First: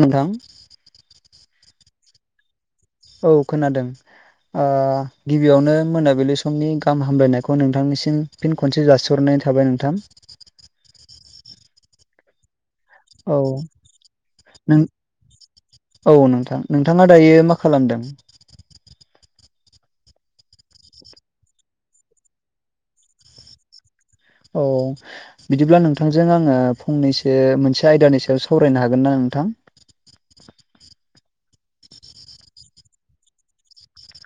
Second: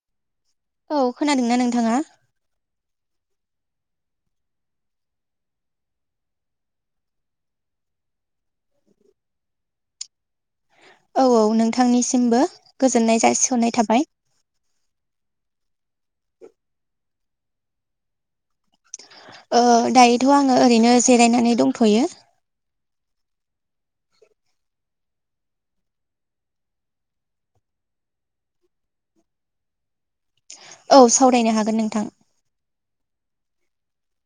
नोंथां औ खोनादोंना नोंथाङा औ खोनादों गिबियावनो मोनाबिलि समनि गाहाम हामलायनायखौ नोंथांनिसिम फिन खनसे जासिहरनाय थाबाय नोंथां औ औ नोंथांनिसिमबो गोजोननाय औ जासिहरनाय थाबाय नों औ नोंथां नोंथाङा दायो मा खालामदों दायोथ' आङो ओरैनो जिरायनानै दंथ'यो औ बिदिब्ला नोंथांजों आङो फंनैसो मोनसे आयदानि सायाव सावरायनो हागोन ना नोंथां औ सावरायनो हागोन नोंथां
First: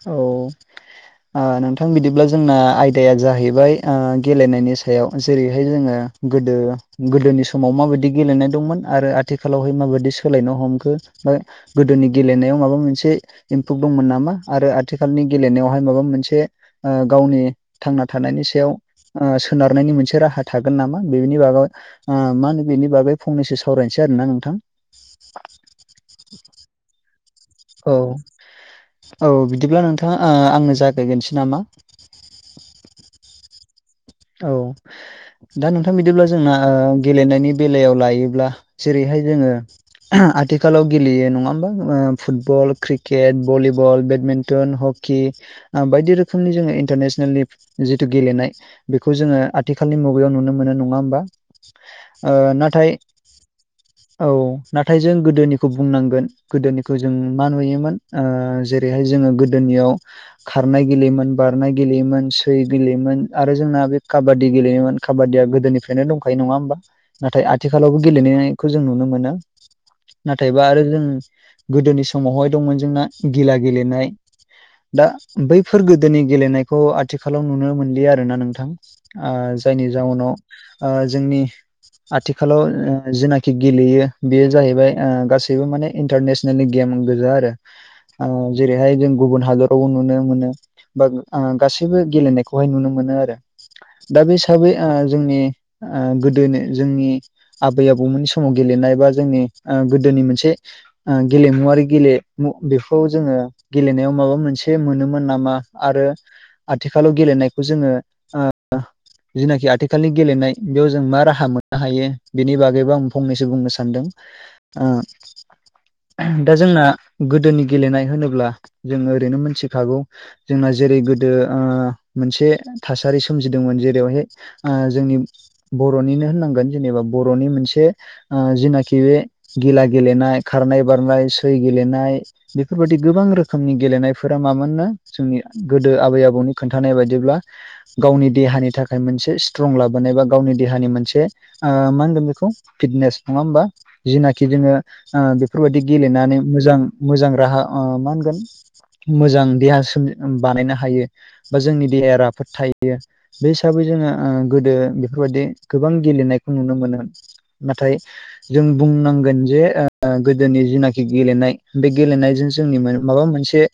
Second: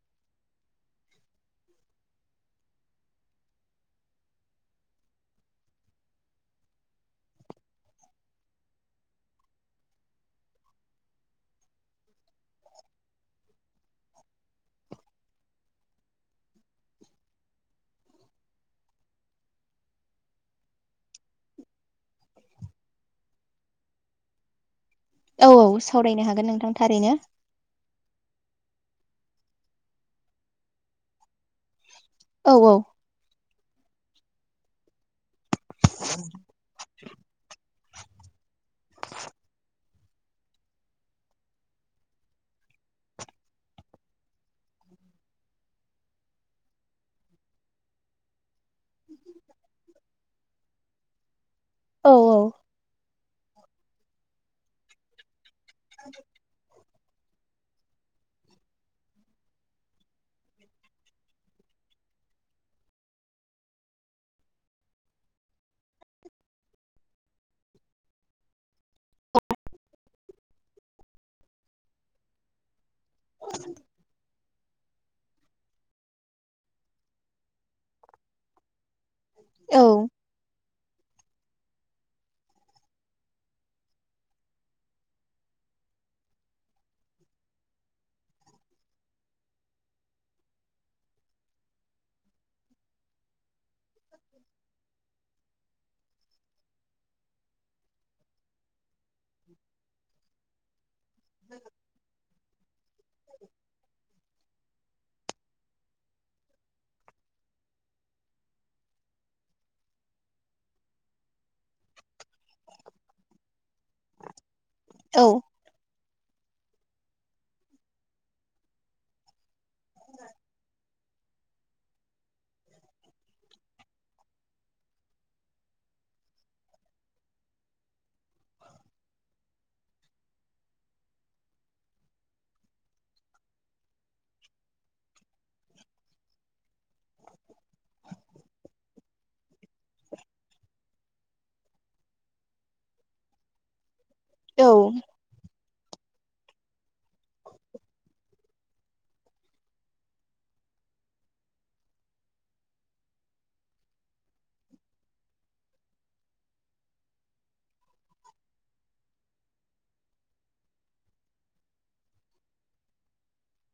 औ नोंथां बिदिब्ला जोंना आयदाया जाहैबाय गेलेनायनि सायाव जेरैहाय जोङो गोदो गोदोनि समाव माबायदि गेलेनाय दंमोन आरो आथिखालावहाय माबायदि सोलायनो हमखो गोदोनि गेलेनायाव माबा मोनसे इम्पुभ दंमोन नामा आरो आथिखालनि गेलेनायावहाय माबा मोनसे गावनि थांना थानायनि सायाव सोनारनायनि मोनसे राहा थागोन नामा बेनि बागै मा होनो बेनि बागै फंनैसो सावरायसै आरो ना नोंथां औ औ सावरायनो हागोन नोंथां थारैनो औ औ बिदिब्ला नोंथाङा आंनो जागायग्रोनोसै नामा औ औ औ दा नोंथां बिदिब्ला जोंना गेलेनायनि बेलायाव लायोब्ला जेरैहाय जोङो आथिखालाव गेलेयो नङा होमबा football cricket volleyball badminton hockey बायदि रोखोमनि जोङो इन्टारनेसनेलनि जिथु गेलेनाय बेखौ जोङो आथिखालनि मुगायाव नुनो मोनो नङा होमबा औ नाथाय औ नाथाय जों गोदोनिखौ बुंनांगोन गोदोनिखौ जों मा नुयोमोन जेरैहाय जोङो गोदोनियाव खारनाय गेलेयोमोन बारनाय गेलेयोमोन सै गेलेयोमोन आरो आरो जोंना बे काबादि गेलेयोमोन काबादिया गोदोनिफ्रायनो दंखायो नङा होमबा नाथाय आथिखालावबो गेलेनायखौ जों नुनो मोनो नाथायबा आरो जों गोदोनि समावहाय दंमोन जोंना गिला गेलेनाय दा बैफोर गोदोनि गेलेनायखौ आथिखालाव नुनो मोनलिया आरोना नोंथां औ जायनि जाउनाव जोंनि आथिखालाव जनाखि गेलेयो बेयो जाहैबाय गासैबो माने इन्टारनेसनेल बिदिनो गेम गोजा आरो जेरैहाय जों गुबुन हादरावबो नुनो मोनो बा आङो गासैबो गेलेनायखौहाय नुनो मोनो आरो दा बे हिसाबै जोंनि गोदोनि जोंनि आबै आबौमोननि समाव गेलेनाय बा जोंनि गोदोनि मोनसे गेलेमुवारि गेलेमु बेखौ जोङो गेलेनायाव माबा मोनसे एसे मोनोमोन नामा आरो आथिखालाव गेलेनायखौ जोङो जिनाखि आथिखालनि गेलेनाय बेयाव जों मा राहा मोननो हायो बेनि बागैबो आं फंनैसो बुंनो सानदों ओ औ दा जोंना गोदोनि गेलेनाय होनोब्ला जों ओरैनो मोनथिखागौ जोंना जेरै गोदो मोनसे थासारि सोमजिदोंमोन जेरावहाय जोंनि बर'निनो होननांगोन जेनेबा बर'नि मोनसे जिनाखि बे गिला गेलेनाय खारनाय बारनाय सै गेलेनाय बेफोरबायदि गोबां रोखोमनि गेलेनायफोरा मामोन नो जोंनि गोदो आबै आबौनि खोन्थानाय होनाय बायदिब्ला गावनि देहानि थाखाय मोनसे स्ट्रं लाबोनाय बा गावनि देहानि मोनसे मा होनगोन बेखौ फिटनेस नङा होमबा जिनाखि औ जोङो बेफोरबायदि गेलेनानै मोजां मोजां राहा मा होनगोन मोजां देहा सोम बानायनो हायो बा जोंनि देहाया राफोद थायो बे हिसाबै जोङो गोदो बेफोरबायदि गोबां गेलेनायखौ नुनो मोनो नाथाय जों बुंनांगोन जे गोदोनि जिनाखि गेलेनाय बे गेलेनायजों जोंनि माबा मोनसे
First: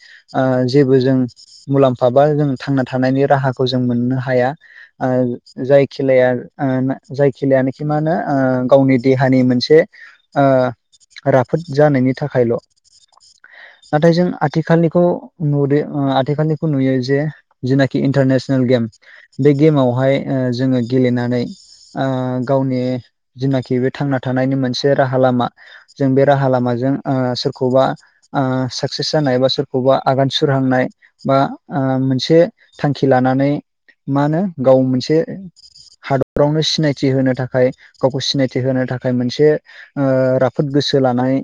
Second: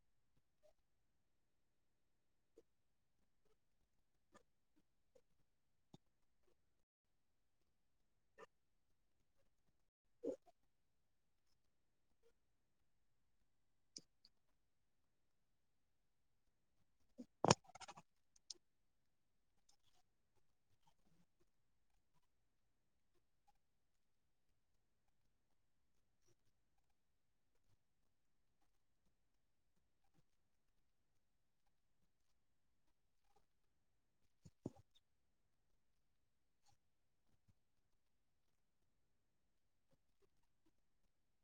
जेबो जों मुलाम्फा बा जों थांना थानायनि राहाखौ जों मोननो हाया जाय खेलाया जाय खेलायानिखि मा होनो गावनि देहानि मोनसे राफोद जानायनि थाखायल नाथाय जों आथिखालनिखौ नुदों आथिखालनिखौ नुयो जे जेनाखि इन्टारनेसनेल गेम बे गेमावहाय जोङो गेलेनानै ओ गावनि जिनाखि बे थांना थानायनि मोनसे राहा लामा जों बे राहा लामाजों सोरखौबा साक्सेस जानाय बा सोरखौबा आगान सुरहांनाय बा मोनसे थांखि लानानै मा होनो गाव मोनसे हादरावनो सिनायथि होनो थाखाय गावखौ सिनायथि होनो थाखाय मोनसे राफोद गोसो लानाय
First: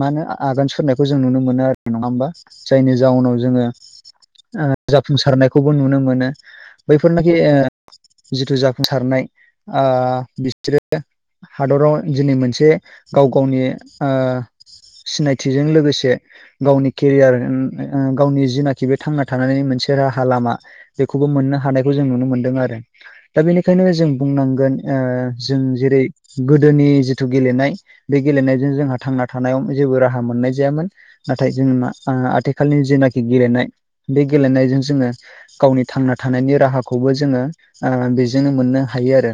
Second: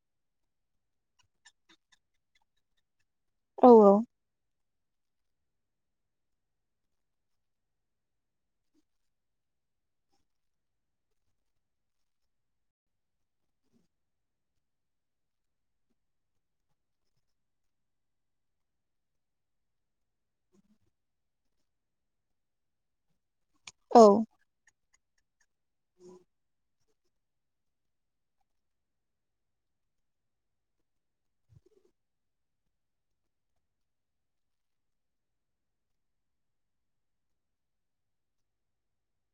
मा होनो आगान सुरनायखौ जों नुनो मोनो आरो नङा होमबा जायनि जाउनाव जोङो औ जाफुंसारनायखौबो नुनो मोनो बैफोरनाखि जिथु जाफुंसारनाय बिसोरो हादराव दिनै मोनसे गाव गावनि ओ सिनायथिजों लोगोसे गावनि केरियार गावनि जिनाखि बे थांना थानाय थानानै मोनसे राहा लामा बेखौबो मोननो हानायखौ जों नुनो मोन्दों आरो। दा बेनिखायनो जों औ बुंनांगोन जों जेरै गोदोनि जिथु जिथु गेलेनाय बे गेलेनायजों जोंहा थांना थानायाव जेबो राहा मोननाय जायामोन। नाथाय जों मा आथिखालनि जेनाखि गेलेनाय बे गेलेनायजों जोङो गावनि थांना थानायनि राहाखौबो जोङो बेजोंनो मोननो हायो आरो।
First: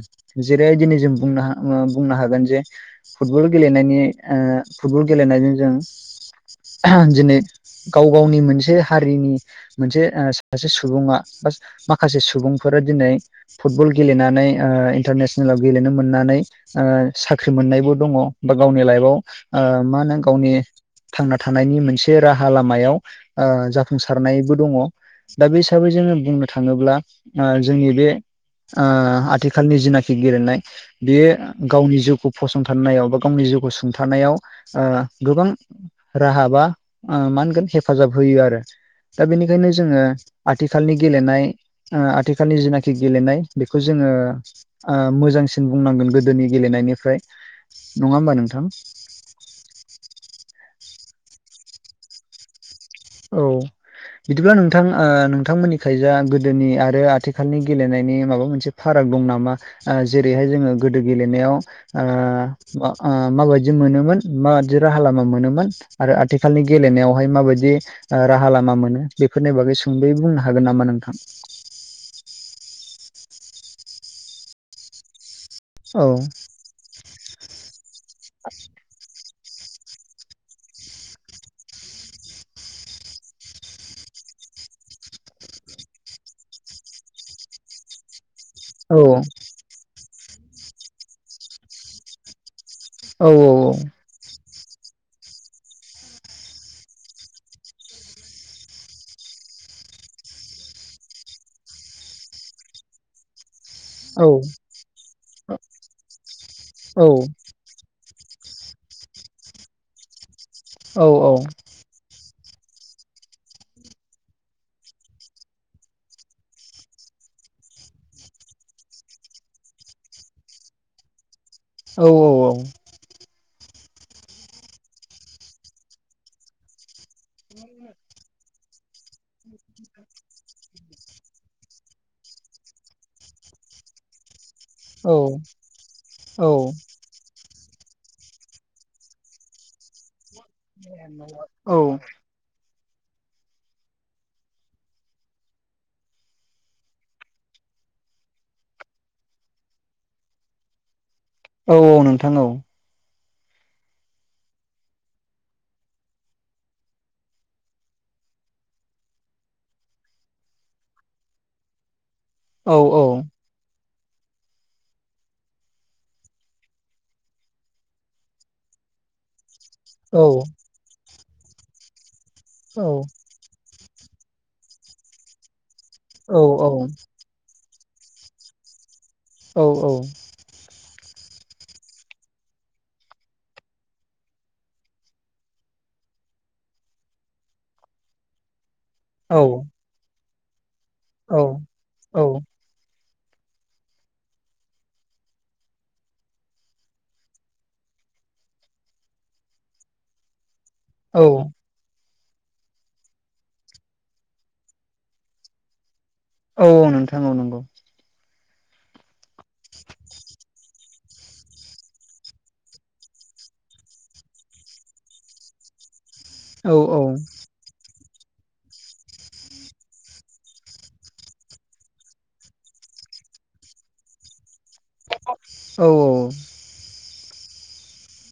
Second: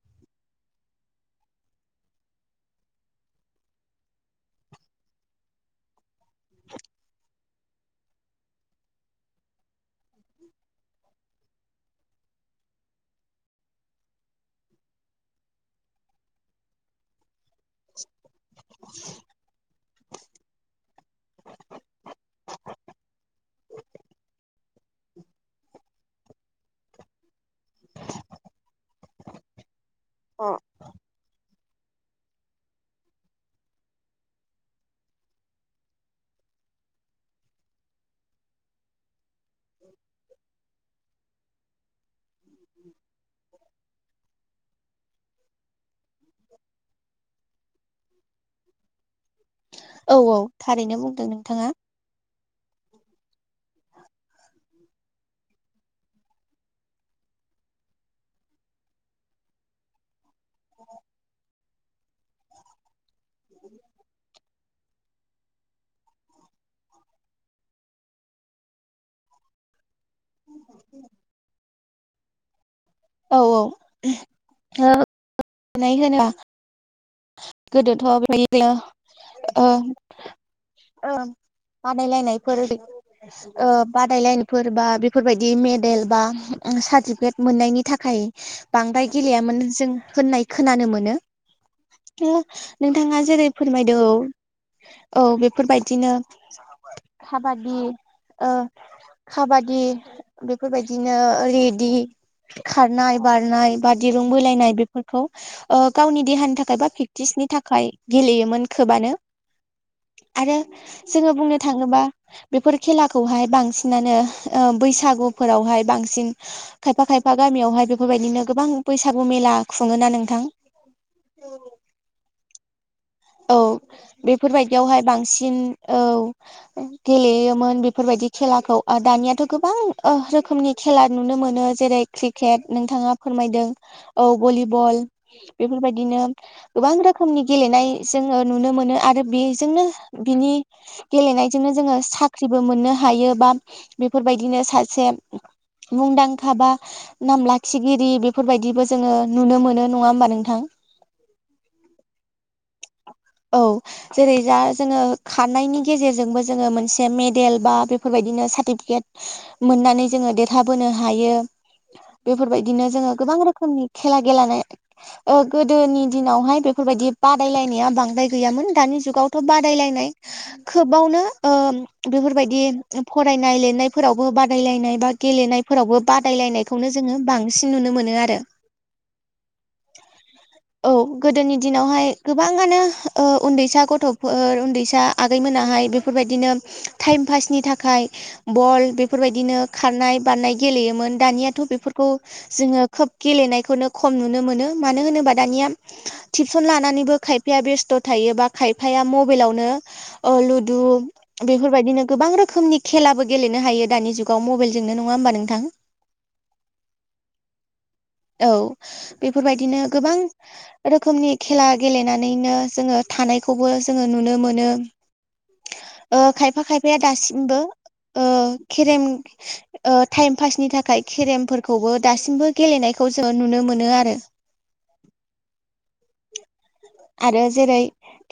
जेरै दिनै जों बुंनो बुंनो हागोन जे फुटबल गेलेनायनि ओ फुटबल गेलेनायजों जों दिनै गाव गावनि मोनसे हारिनि मोनसे सासे सुबुङा बा माखासे सुबुंफोरा दिनै फुटबल गेलेनानै इन्टारनेसनेलाव गेलेनो मोननानै ओ साख्रि मोननायबो दङ दा गावनि लाइफआव मा होनो गावनि थांना थानायनि मोनसे राहा लामायाव जाफुंसार सारनायबो दङ दा बे हिसाबै जोङो बुंनो थाङोब्ला जोंनि बे आथिखालनि जिनाखि गेलेनाय बेयो गावनि जिउखौ फसंथानायाव बा गावनि जिउखौ सुंथानायाव ओ गोबां राहा बा मा होनगोन हेफाजाब होयो आरो। दा बेनिखायनो जोङो ओ आथिखालनि गेलेनाय आथिखालनि जेनाखि गेलेनाय बेखौ जोङो। ओ मोजांसिन बुंनांगोन गोदोनि गेलेनायनिफ्राय नङा होमबा नोंथां। औ औ थारैनो बुंदों नोंथाङा। औ। बिदिब्ला नोंथां नोंथांमोननिखैजा गोदोनि आरो आथिखालनि गेलेनायनि माबा मोनसे फाराग दं नामा? जेरैहाय जोङो गोदो गेलेनायाव माबादि मोनोमोन माबादि राहालामा मोनोमोन आरो आथिखालनि गेलेनायावहाय माबादि राहालामा मोनो। बेफोरनि बागै सुंदयै बुंनो हागोन नामा नोंथां। औ औ ओ औ। गोदोथ' [unintelligible] ओं बादायलायनायफोर बादायलायनायफोर बा बेफोरबायदि मेडेल बा सार्टिफिकेट मोननायनि थाखाय बांद्राय गेलेयामोन जों होननाय खोनानो मोनो। नोंथाङा जेरै फोरमायदों औ औ बेफोरबादिनो काबादि ओ खाबादि बेफोरबादिनो रेडि खारनाय बारनाय बा दिरुं बोलायनाय बेफोरखौ गावनि देहानि थाखाय बा प्रेक्टिस नि नि थाखाय गेलेयोमोन खोबानो। आरो जोङो बुंनो थाङोबा बेफोर खेलाखौहाय बांसिनानो ओ बैसागुफोरावहाय बांसिन खायफा खायफा गामियावहाय बेफोरबायदिनो गोबां बैसागु मेला खुङोना नोंथां? औ औ औ। औ बेफोरबायदियावहाय बांसिन औ गेलेयोमोन बेफोरबादि खेलाखौ दानियाथ' गोबां ओ रोखोमनि खेला नुनो मोनो जेरै क्रिकेट नोंथाङा फोरमायदों। औ भलिबल बेफोरबादिनो गोबां रोखोमनि गेलेनाय जोङो नुनो मोनो आरो बेजोंनो बिनि गेलेनायजोंनो औ जोङो साट साख्रिबो मोननो हायो बा बेफोरबायदिनो सासे मुंदांखा बा नाम लाखिगिरि बेफोरबादिबो जोङो नुनो मोनो आरो नङा होमबा नोंथां औ औ नोंथां औ। औ। जेरै जा जोङो खारनायनि गेजेरजोंबो जोङो मोनसे मेडेल बा बेफोरबायदिनो सार्टिफिकेट मोननानै जोङो देरहाबोनो हायो औ बेफोरबायदिनो औ जोङो गोबां रोखोमनि खेला गेलनाय ओ गोदोनि दिनावहाय बेफोरबायदि बादायलायनाया बांसिन दानि जुगावथ बादायलायनाय औ खोबावनो ओ बेफोरबादि बे फरायनाय लिरनायफोरावबो बादायलायनाय बा गेलेनायफोरावबो औ बादायलायनायखौनो जोङो बांसिन नुनो मोनो आरो औ औ औ गोदोनि दिनावहाय गोबाङानो ओ उन्दैसा गथ'फोर उन्दैसा आगै मोनाहाय बेफोरबायदिनो टाइम पासनि थाखाय बल बेफोरबायदिनो खारनाय बारनाय गेलेयोमोन दानियाथ' बेफोरखौ औ जोङो खोब गेलेनायखौनो खम नुनो मोनो मानो होनोबा दानिया टिपसन लानानैबो खायफाया बेस्थ' थायोबा खायफाया मबाइलावनो लुदु औ बेफोरबायदिनो गोबां रोखोमनि खेलाबो गेलेनो हायो दानि जुगाव मबाइलजोंनो नङा होमबा नोंथां औ औ नोंथां ओ नंगौ औ बेफोरबायदिनो गोबां रोखोमनि खेला गेलेनानैनो जोङो थानायखौबो जोङो नुनो मोनो ओ खायफा औ खायफाया दासिमबो ओ खेरेम ओ टाइम पासनि थाखाय केेरेम फोरफोरखौबो दासिमबो गेलेनायखौ जोंङो नुनो मोनो आरो औ औ आरो जेरै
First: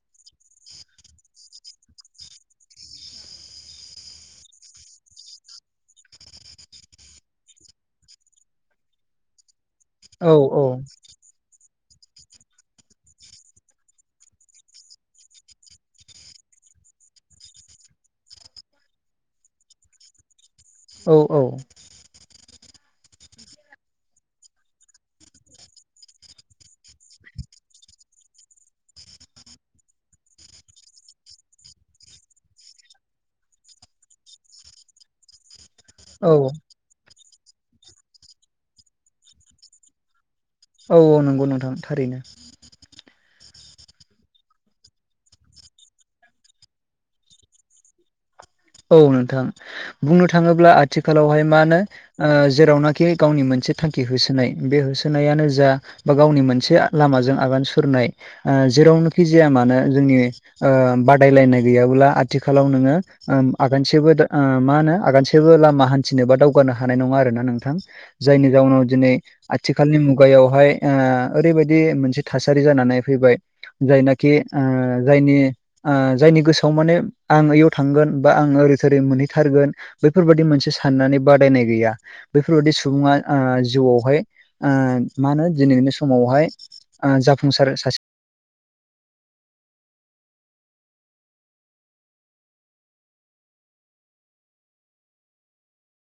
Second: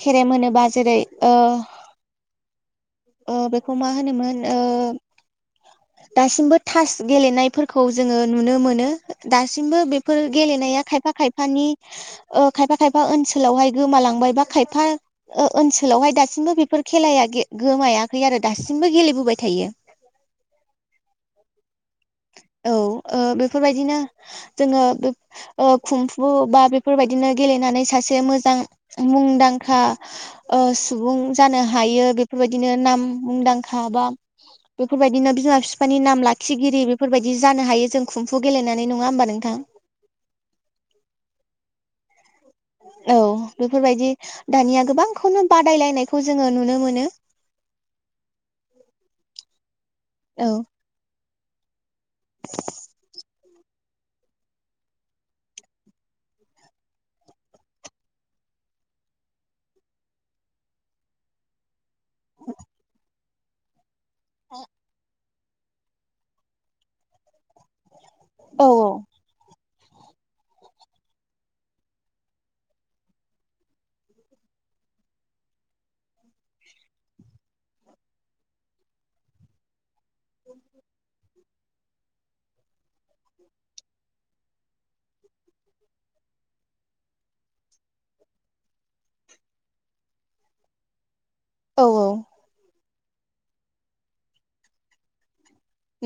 खेराम होनोबा जेरै ओ ओ बेखौ मा होनोमोन ओ दासिमबो थास गेलेनायफोरखौ जोङो नुनो मोनो दासिमबो बेफोर गेलेनाया खायफा खायफानि ओ खायफा खायफा ओनसोलावहाय गोमालांबाय बायबा खायफा ओनसोलावहाय दासिमबो बेफोर खेलाया गोमायाखै आरो दासिमबो गेलेबोबाय थायो औ औ औ ओ बेफोरबायदिनो जोंङो ओ खुमफु बा बेफोरबायदिनो गेलेनानै सासे मोजां मुंदांखा ओ सुबुं जानो हायो बेफोरबायदिनो नाम मुंदांखा बा बेफोरबायदिनो बिमा बिफानि नाम औ लाखिगिरि बेफोरबायदि जानो हायो जों खुम्फु गेलेनानै नङा होमबा नोंथां औ औ नंगौ नोंथां थारैनो औ बेफोरबायदि दानिया गोबांखौनो बादायलायनायखौ जोङो नुनो मोनो औ नोंथां बुंनो औ थाङोब्ला आथिखालावहाय मा नो ओ जेरावनाखि गावनि मोनसे थांखि होसोनाय बे होसोनायानो जा बा गावनि मोनसे लामाजों आगान सुरनाय अ जेरावनोखि जाया मानो जोंनि ओ बादायलायनाय गैयाब्ला आथिखालाव नोंङो आगानसेबो ओ मा होनो आगानसे सेबो लामा हान्थिनो बा दावगानो हानाय नङा आरोना नोंथां जायनि औ जाउनाव दिनै आथिखालनि मुगायावहाय ओ ओरैबायदि मोनसे थासारि जानानै फैबाय जायनाखि ओ जायनि ओ जायनि गोसोआव माने आं ओइयाव थां थांगोन बा आं ओरै थोरै मोनहैथारगोन बैफोरबायदि मोनसे साननानै बादायनाय गैया बेैफोरबादि सुबुङा ओ जिउआवहाय ओ मा होनो दिनैनि बे समावहाय आ जाफुंसार सासे औ औ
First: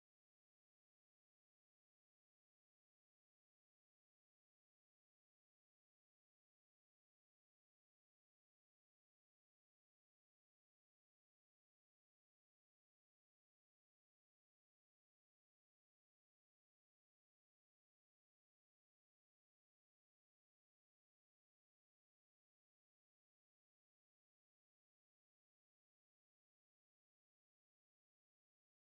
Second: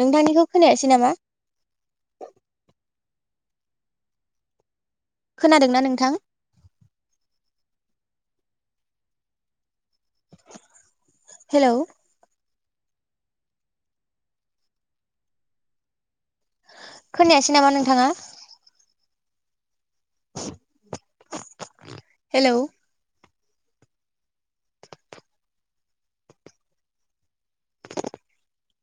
नोंथांनिखौ खोनायासै नामा खोनादोंना नोंथां हेलौ खोनायासै नामा नोंथाङा हेलौ